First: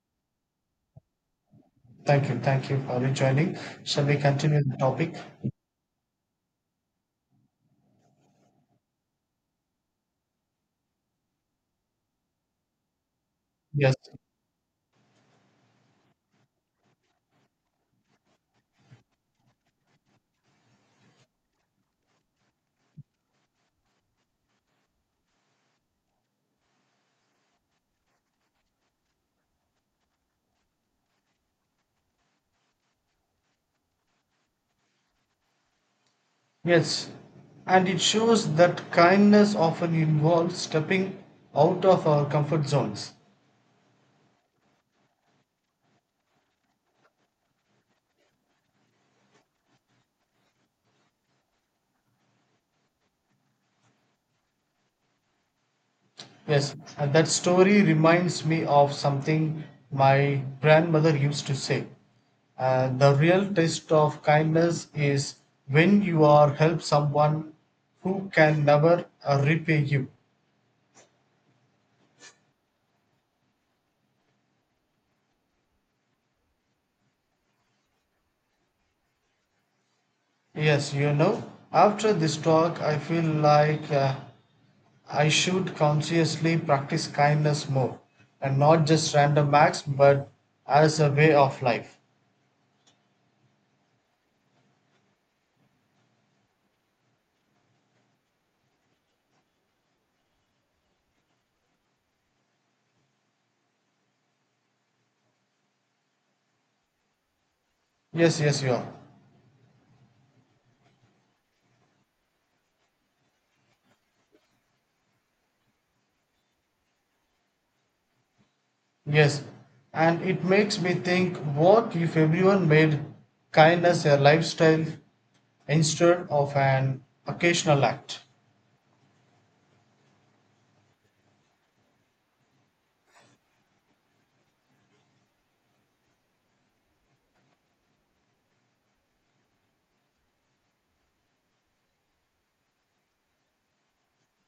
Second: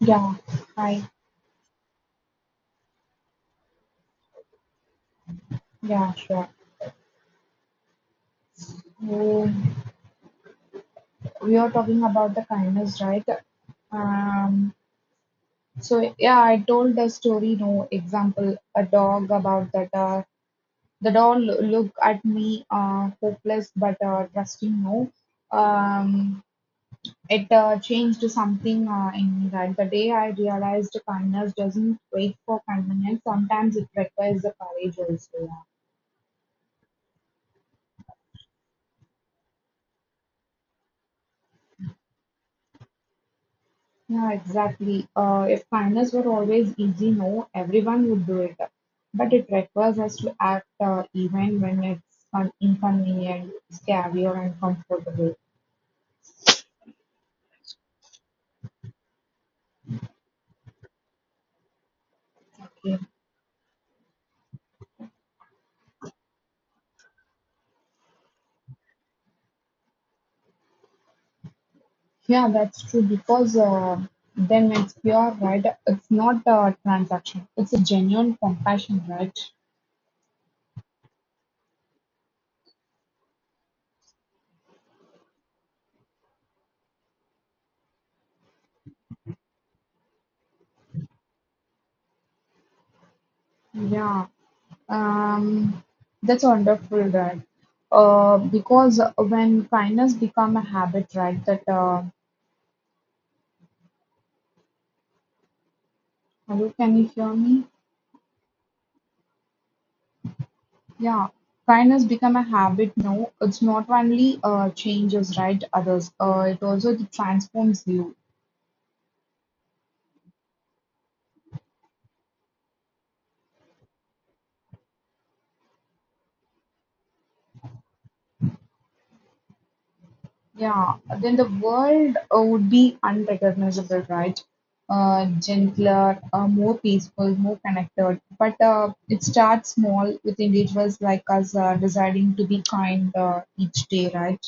Yeah, I Thank you for rejoining. Shall we continue the topic? yeah, sure. So we are talking about the kindness, right? Yes. Um, so yeah, I told the story. No example, a dog about that. The dog look at me, hopeless but trusting. No, um, it changed something in me. Right, the day I realized kindness doesn't wait for convenience. Sometimes it requires the courage also. Yeah. Yes. And it shows that kindness often involves stepping out of our comfort zones. Yeah, exactly. If kindness were always easy, no, everyone would do it. But it requires us to act even when it's inconvenient, scary, or uncomfortable. Yes, and that story reminds me of something my grandmother used to say. Okay. The real test of kindness is when you are help someone who can never repay you. Yeah, that's true because then it's pure, right? It's not a transaction, it's a genuine compassion, right? Yes, after this talk, I feel like I should consciously practice kindness more and not just random acts but as a way of life. Yeah, um, that's wonderful, right? Because when kindness become a habit, right? That Hello, can you hear me? Yes, yes, you are. Yeah, kindness become a habit now. It's not only changes right others, it also transforms you. Yes. And it makes me think, what if everyone made kindness a lifestyle instead of an occasional act? Yeah, then the world would be unrecognizable, right? Gentler, more peaceful, more connected. But it starts small with individuals like us deciding to be kind each day, right?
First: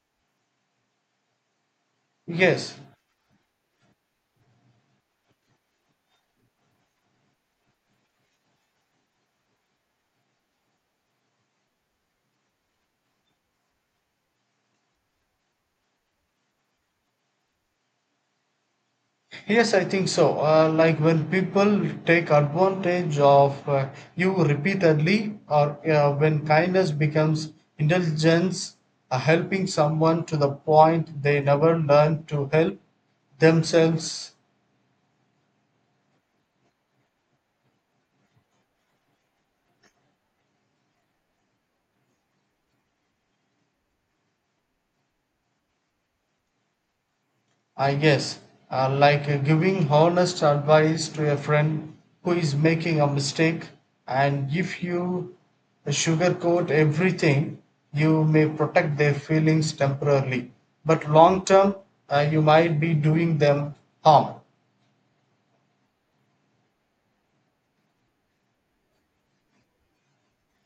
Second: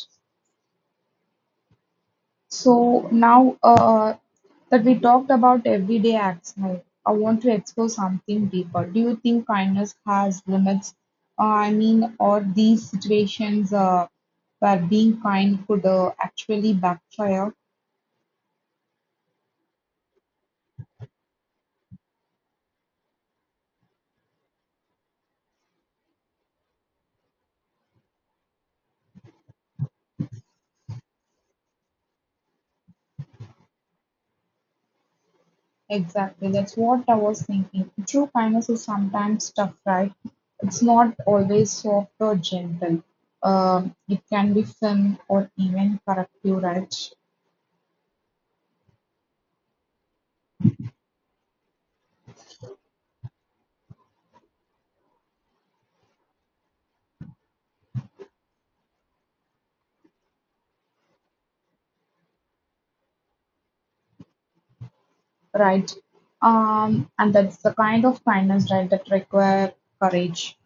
Yes. So now that we talked about everyday acts, I want to explore something deeper. Do you think kindness has limits? I mean, or these situations, where being kind could actually backfire? Yes, I think so. Like when people take advantage of you repeatedly, or when kindness becomes indulgence, helping someone to the point they never learn to help themselves. Exactly, that's what I was thinking. True kindness is sometimes tough, right? It's not always soft or gentle. It can be firm or even corrective, right? I guess, like giving honest advice to a friend who is making a mistake, and if you sugarcoat everything, you may protect their feelings temporarily, but long term, you might be doing them harm. Right. And that's the kind of kindness, right, that require courage.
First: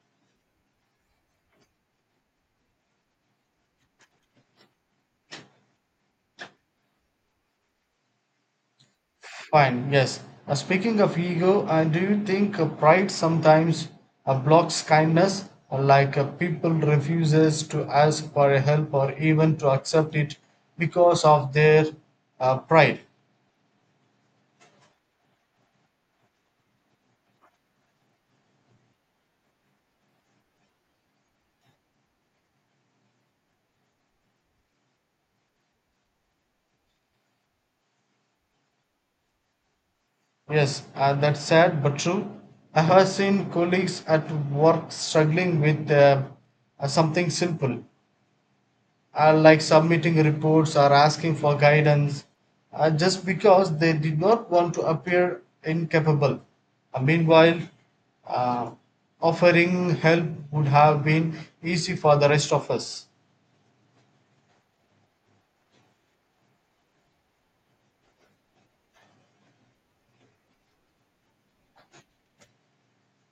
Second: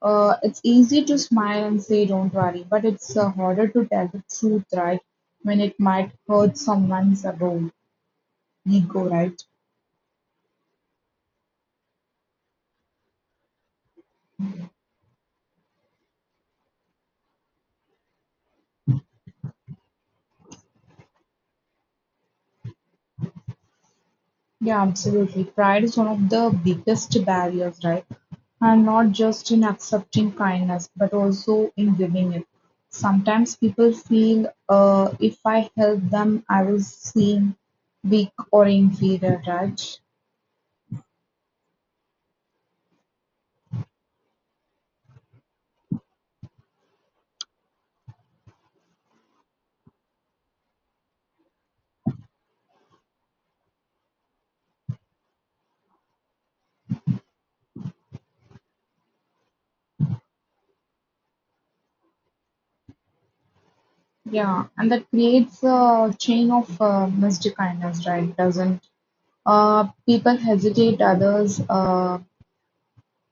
It's easy to smile and say, don't worry, but it's harder to tell the truth, right, when it might hurt someone's ego, right? Fine, yes. Speaking of ego, do you think pride sometimes blocks kindness? People refuses to ask for help or even to accept it because of their pride. Yeah, absolutely. Pride is one of the biggest barriers, right? And not just in accepting kindness, but also in giving it. Sometimes people feel if I help them, I will seem weak or inferior, right? Yes, that's sad but true. I have seen colleagues at work struggling with something simple like submitting reports or asking for guidance just because they did not want to appear incapable. Meanwhile, uh, offering help would have been easy for the rest of us. Yeah, and that creates a chain of missed kindness, right? Doesn't people hesitate others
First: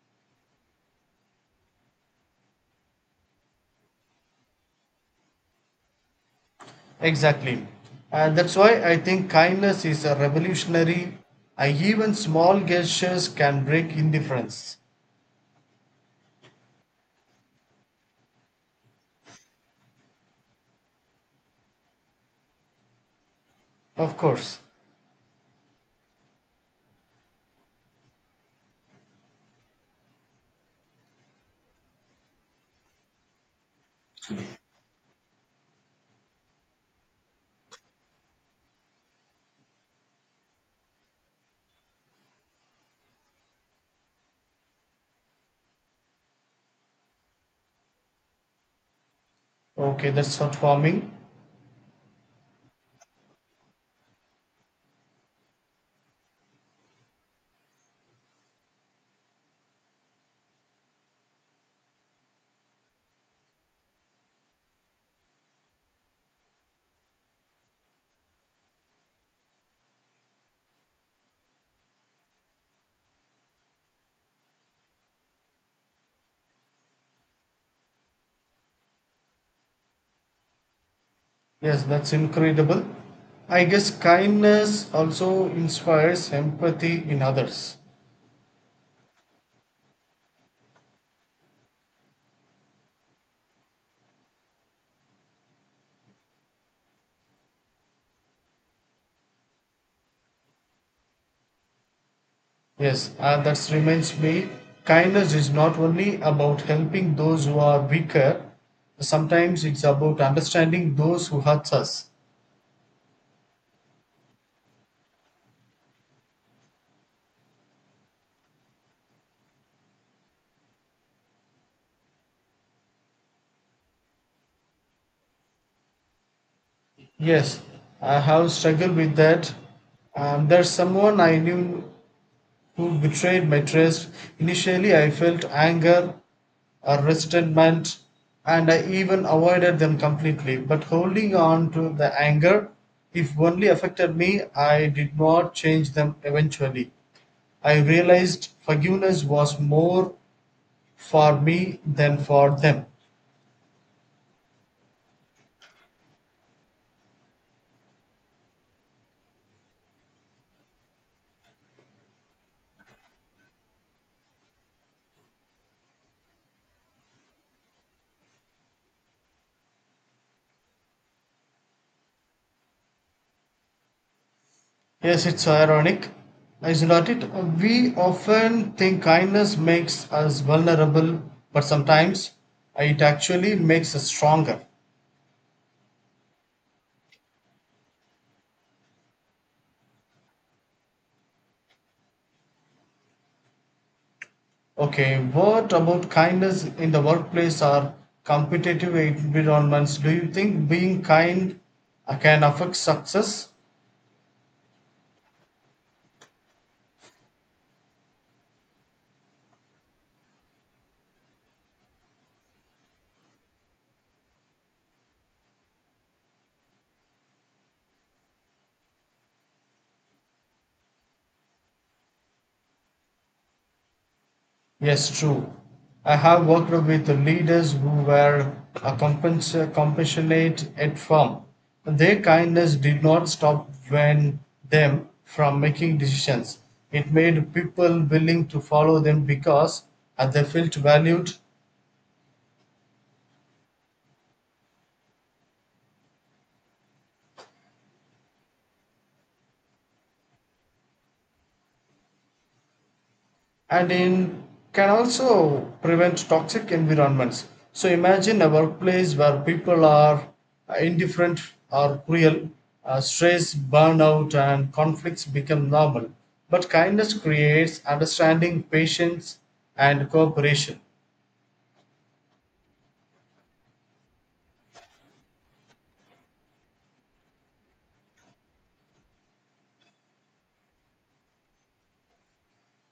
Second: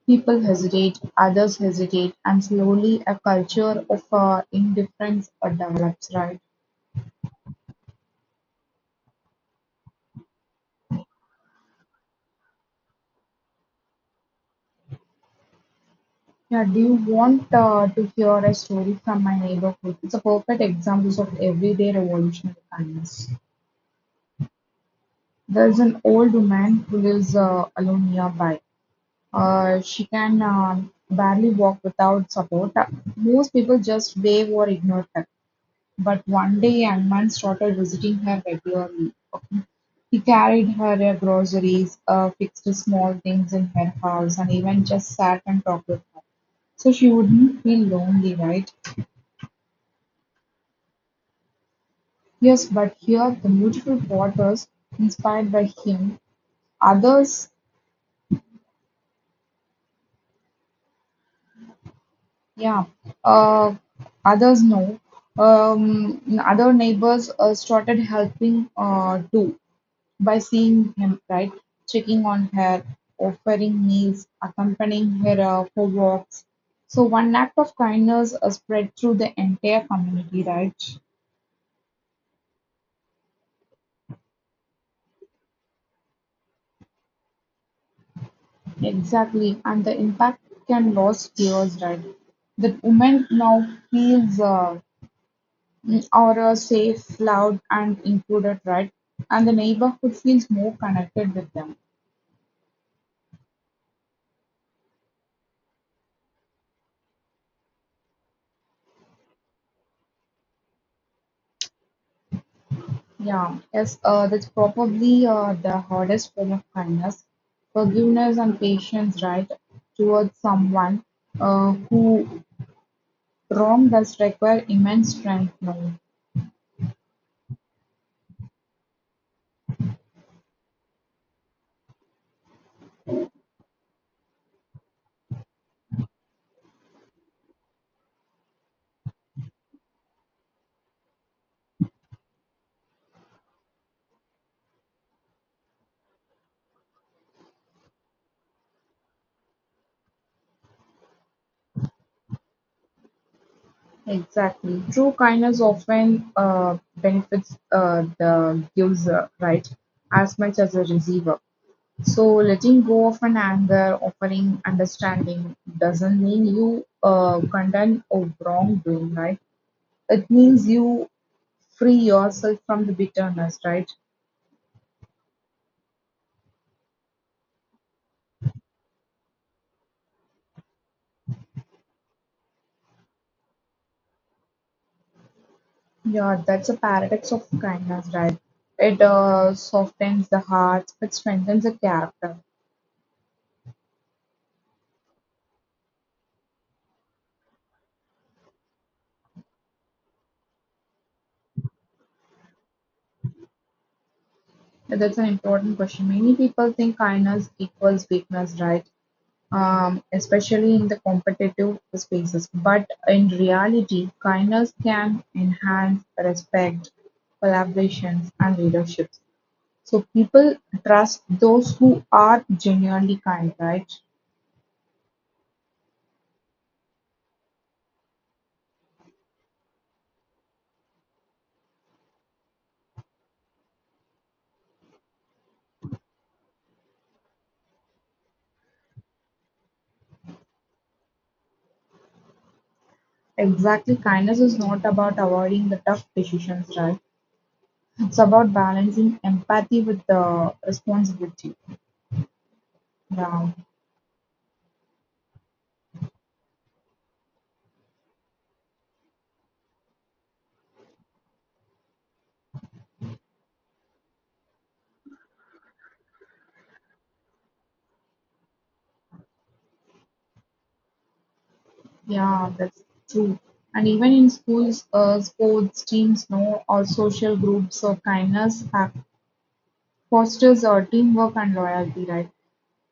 People hesitate, others hesitate, and slowly a culture of indifference develops, right? Exactly. And that's why I think kindness is a revolutionary. Even small gestures can break indifference. Yeah, do you want to hear a story from my neighborhood? It's a perfect example of everyday revolutionary kindness. Of course. There's an old woman who lives alone nearby. She can barely walk without support. Most people just wave or ignore her. But one day, a young man started visiting her regularly. He carried her groceries, fixed small things in her house, and even just sat and talked with her. So she wouldn't feel lonely, right? Okay, that's not for me. Yes, but here the beautiful daughters inspired by him. Others, yeah, uh, others know. Other neighbors started helping too. By seeing him, right, checking on her, offering meals, accompanying her for walks. So one act of kindness spread through the entire community, right? Yes, that's incredible. I guess kindness also inspires empathy in others. Exactly, and the impact can last years, right? The woman now feels mm, or safe, loved, and included, right? And the neighborhood feels more connected with them. Yes, that reminds me, kindness is not only about helping those who are weaker, sometimes it's about understanding those who hurt us. Yeah, yes, that's probably the hardest form of kindness. Forgiveness and patience, right, towards someone who wronged us require immense strength. No, Yes, I have struggled with that. There's someone I knew who betrayed my trust. Initially, I felt anger or resentment, and I even avoided them completely. But holding on to the anger, if only affected me, I did not change them eventually. I realized forgiveness was more for me than for them. exactly. True kindness often benefits the user, right, as much as the receiver. So letting go of an anger, offering understanding, doesn't mean you condemn or wrongdoing, right? It means you free yourself from the bitterness, right? Yes, it's ironic, isn't it? We often think kindness makes us vulnerable, but sometimes it actually makes us stronger. Yeah, that's a paradox of kindness, right? It softens the heart, it strengthens the character. Okay, what about kindness in the workplace or competitive environments? Do you think being kind can affect success? And That's an important question. Many people think kindness equals weakness, right? Especially in the competitive spaces. But in reality, kindness can enhance respect, collaborations, and leadership. So people trust those who are genuinely kind, right? Yes, true. I have worked with leaders who were compassionate at firm. Their kindness did not stop when them from making decisions. It made people willing to follow them because they felt valued. Exactly, kindness is not about avoiding the tough decisions, right? It's about balancing empathy with the responsibility. Yeah, And it can also prevent toxic environments. So imagine a workplace where people are indifferent or cruel, stress, burnout and conflicts become normal, but kindness creates understanding, patience and cooperation. yeah, that's true. And even in schools, sports teams, no, or social groups, so fosters teamwork and loyalty, right?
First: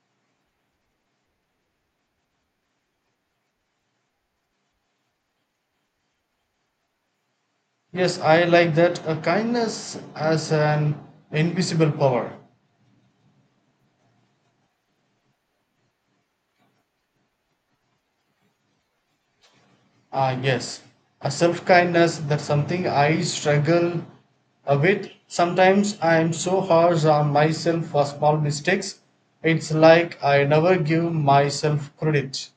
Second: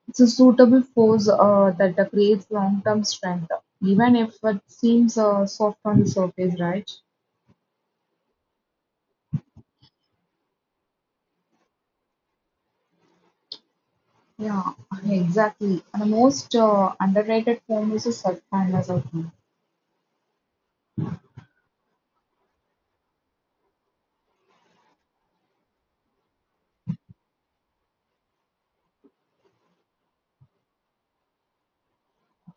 It's a suitable force that creates long-term strength, even if it seems soft on the surface, right? Yes, I like that, kindness as an invisible power. Yeah, exactly. And the most underrated form is a self-kindness, I think. Ah, yes. A self kindness, that's something I struggle with. Sometimes I'm so harsh on myself for small mistakes. It's like I never give myself credit.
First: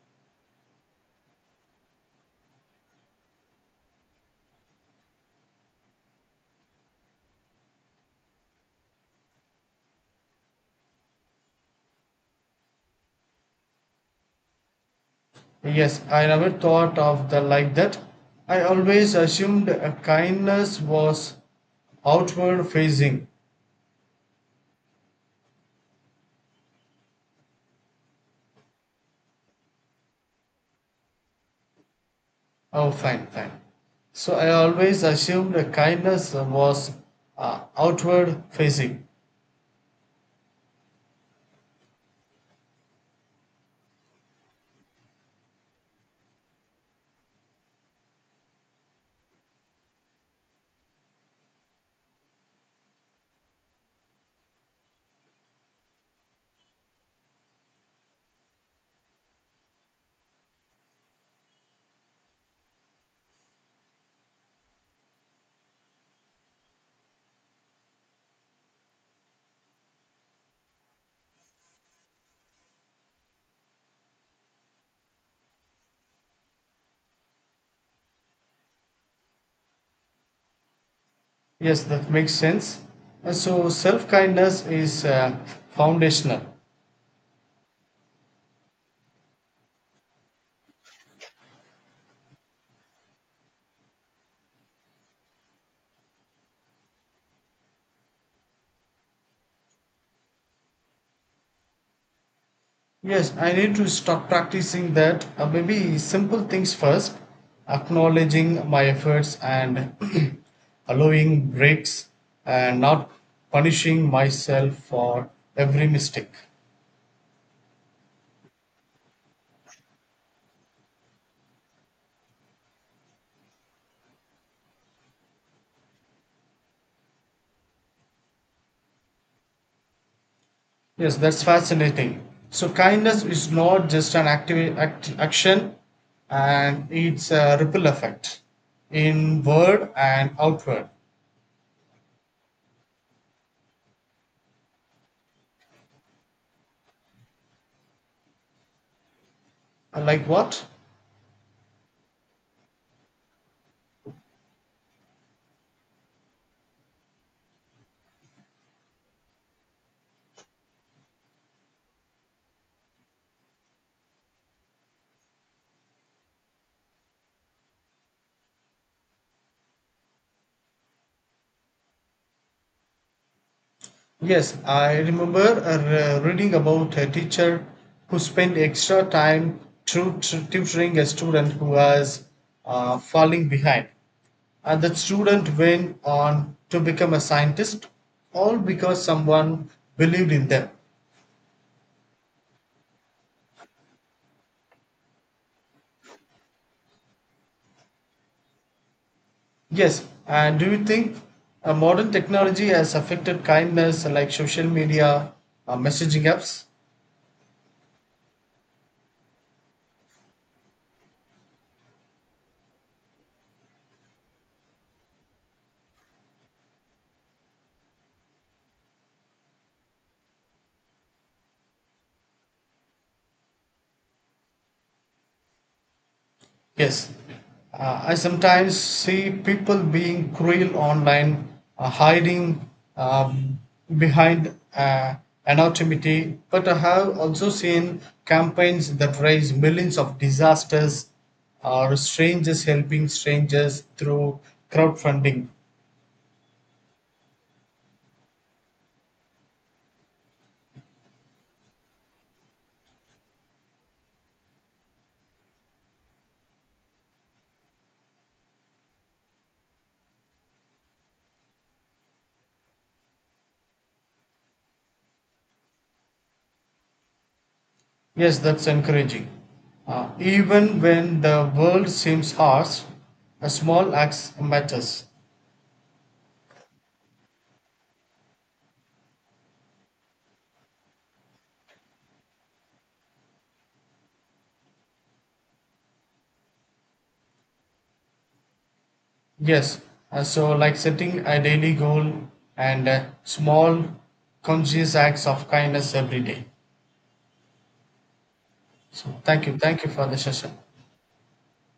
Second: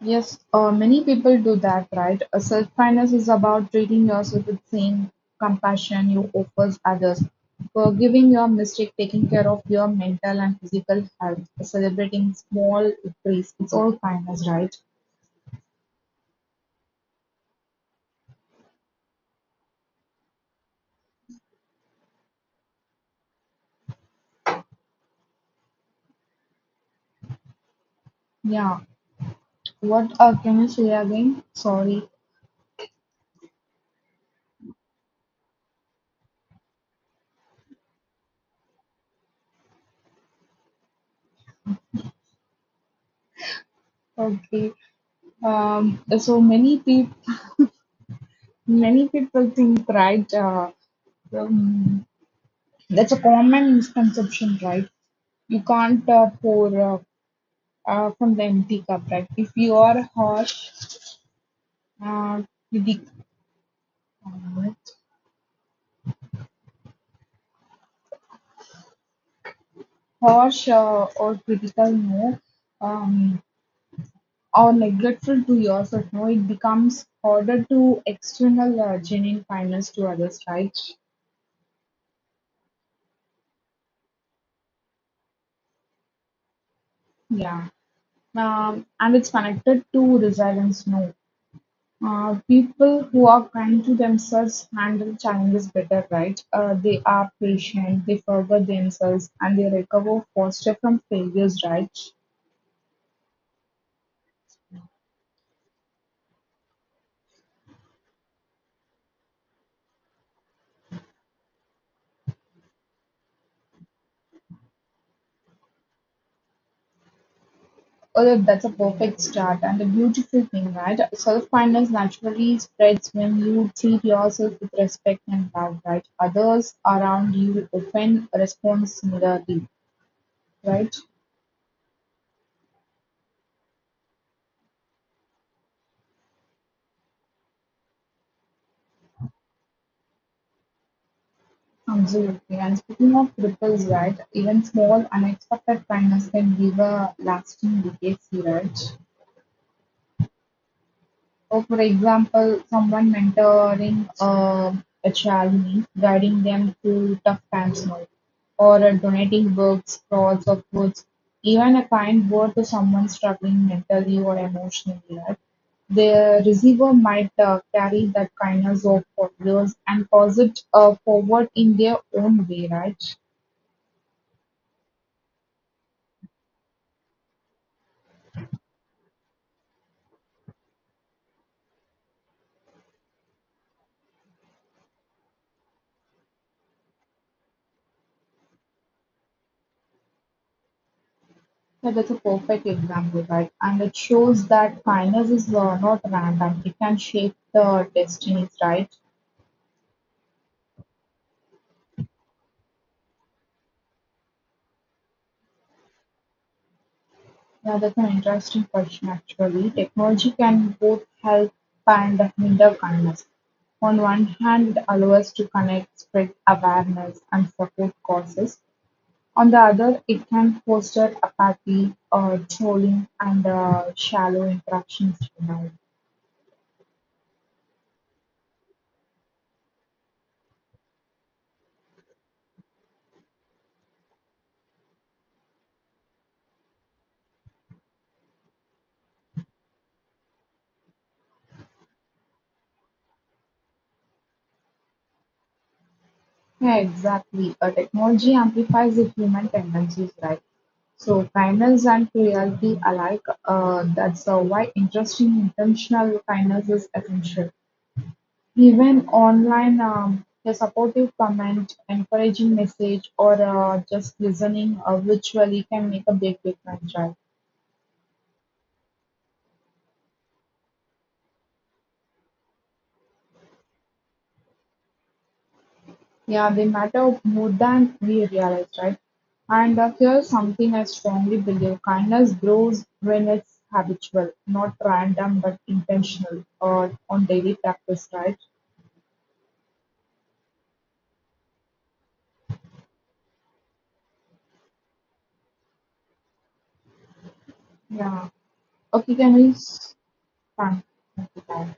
Yes, many people do that, right? Self-kindness is about treating yourself with same compassion you offers others, forgiving your mistake, taking care of your mental and physical health, celebrating small victories. It's all kindness, right? Yes, I never thought of the like that. I always assumed a kindness was outward facing. Yeah. What can you say again? Sorry. Oh, fine, fine. So I always assumed a kindness was outward facing. Okay. Um, so many people Many people think, right? Um, that's a common misconception, right? You can't pour from the empty cup, right? If you are uh, critic, um, harsh or critical, no, um, or neglectful to yourself, no, it becomes harder to external genuine kindness to others, right? Yes, that makes sense. So self kindness is foundational. Yeah. And it's connected to resilience, no. People who are kind to themselves handle challenges better, right? They are patient, they forgive themselves, and they recover faster from failures, right? Yes, I need to start practicing that. Maybe simple things first, acknowledging my efforts and allowing breaks and not punishing myself for every mistake. Oh, that's a perfect start and a beautiful thing, right? Self kindness naturally spreads when you treat yourself with respect and love, right? Others around you often respond similarly, right? Yes, that's fascinating. So kindness is not just an active act, action, and it's a ripple effect in word and outward. Absolutely. And speaking of ripples, right, even small unexpected kindness can give a lasting legacy, right? Like what? So, for example, someone mentoring a child means guiding them through tough times, no? Or donating books, clothes, or foods, even a kind word to someone struggling mentally or emotionally, right? The receiver might carry that kindness of for years and cause it forward in their own way, right? Yes, I remember reading about a teacher who spent extra time tutoring a student who was falling behind. And that student went on to become a scientist, all because someone believed in them. Yeah, that's a perfect example, right? And it shows that kindness is not random. It can shape the destinies, right? Yes, and do you think modern technology has affected kindness, like social media, messaging apps? Yeah, that's an interesting question actually. Technology can both help and hinder kindness. On one hand, it allows us to connect, spread awareness, and support causes. On the other, it can foster apathy, trolling, and shallow interactions. You know. Yes, I sometimes see people being cruel online, hiding um, behind anonymity. But I have also seen campaigns that raise millions of disasters or strangers helping strangers through crowdfunding. Yeah, exactly, a technology amplifies the human tendencies, right? So kindness and cruelty alike, that's why interesting intentional kindness is essential. Even online, a supportive comment, encouraging message, or just listening virtually can make a big difference, right? Yes, that's encouraging. Even when the world seems harsh, a small act matters. Yeah, they matter more than we realize, right? And here's something I strongly believe kindness grows when it's habitual, not random but intentional or on daily practice, right? Yes, so like setting a daily goal and small conscious acts of kindness every day. Yeah. So Okay, can we? Thank you for the session. Thank you.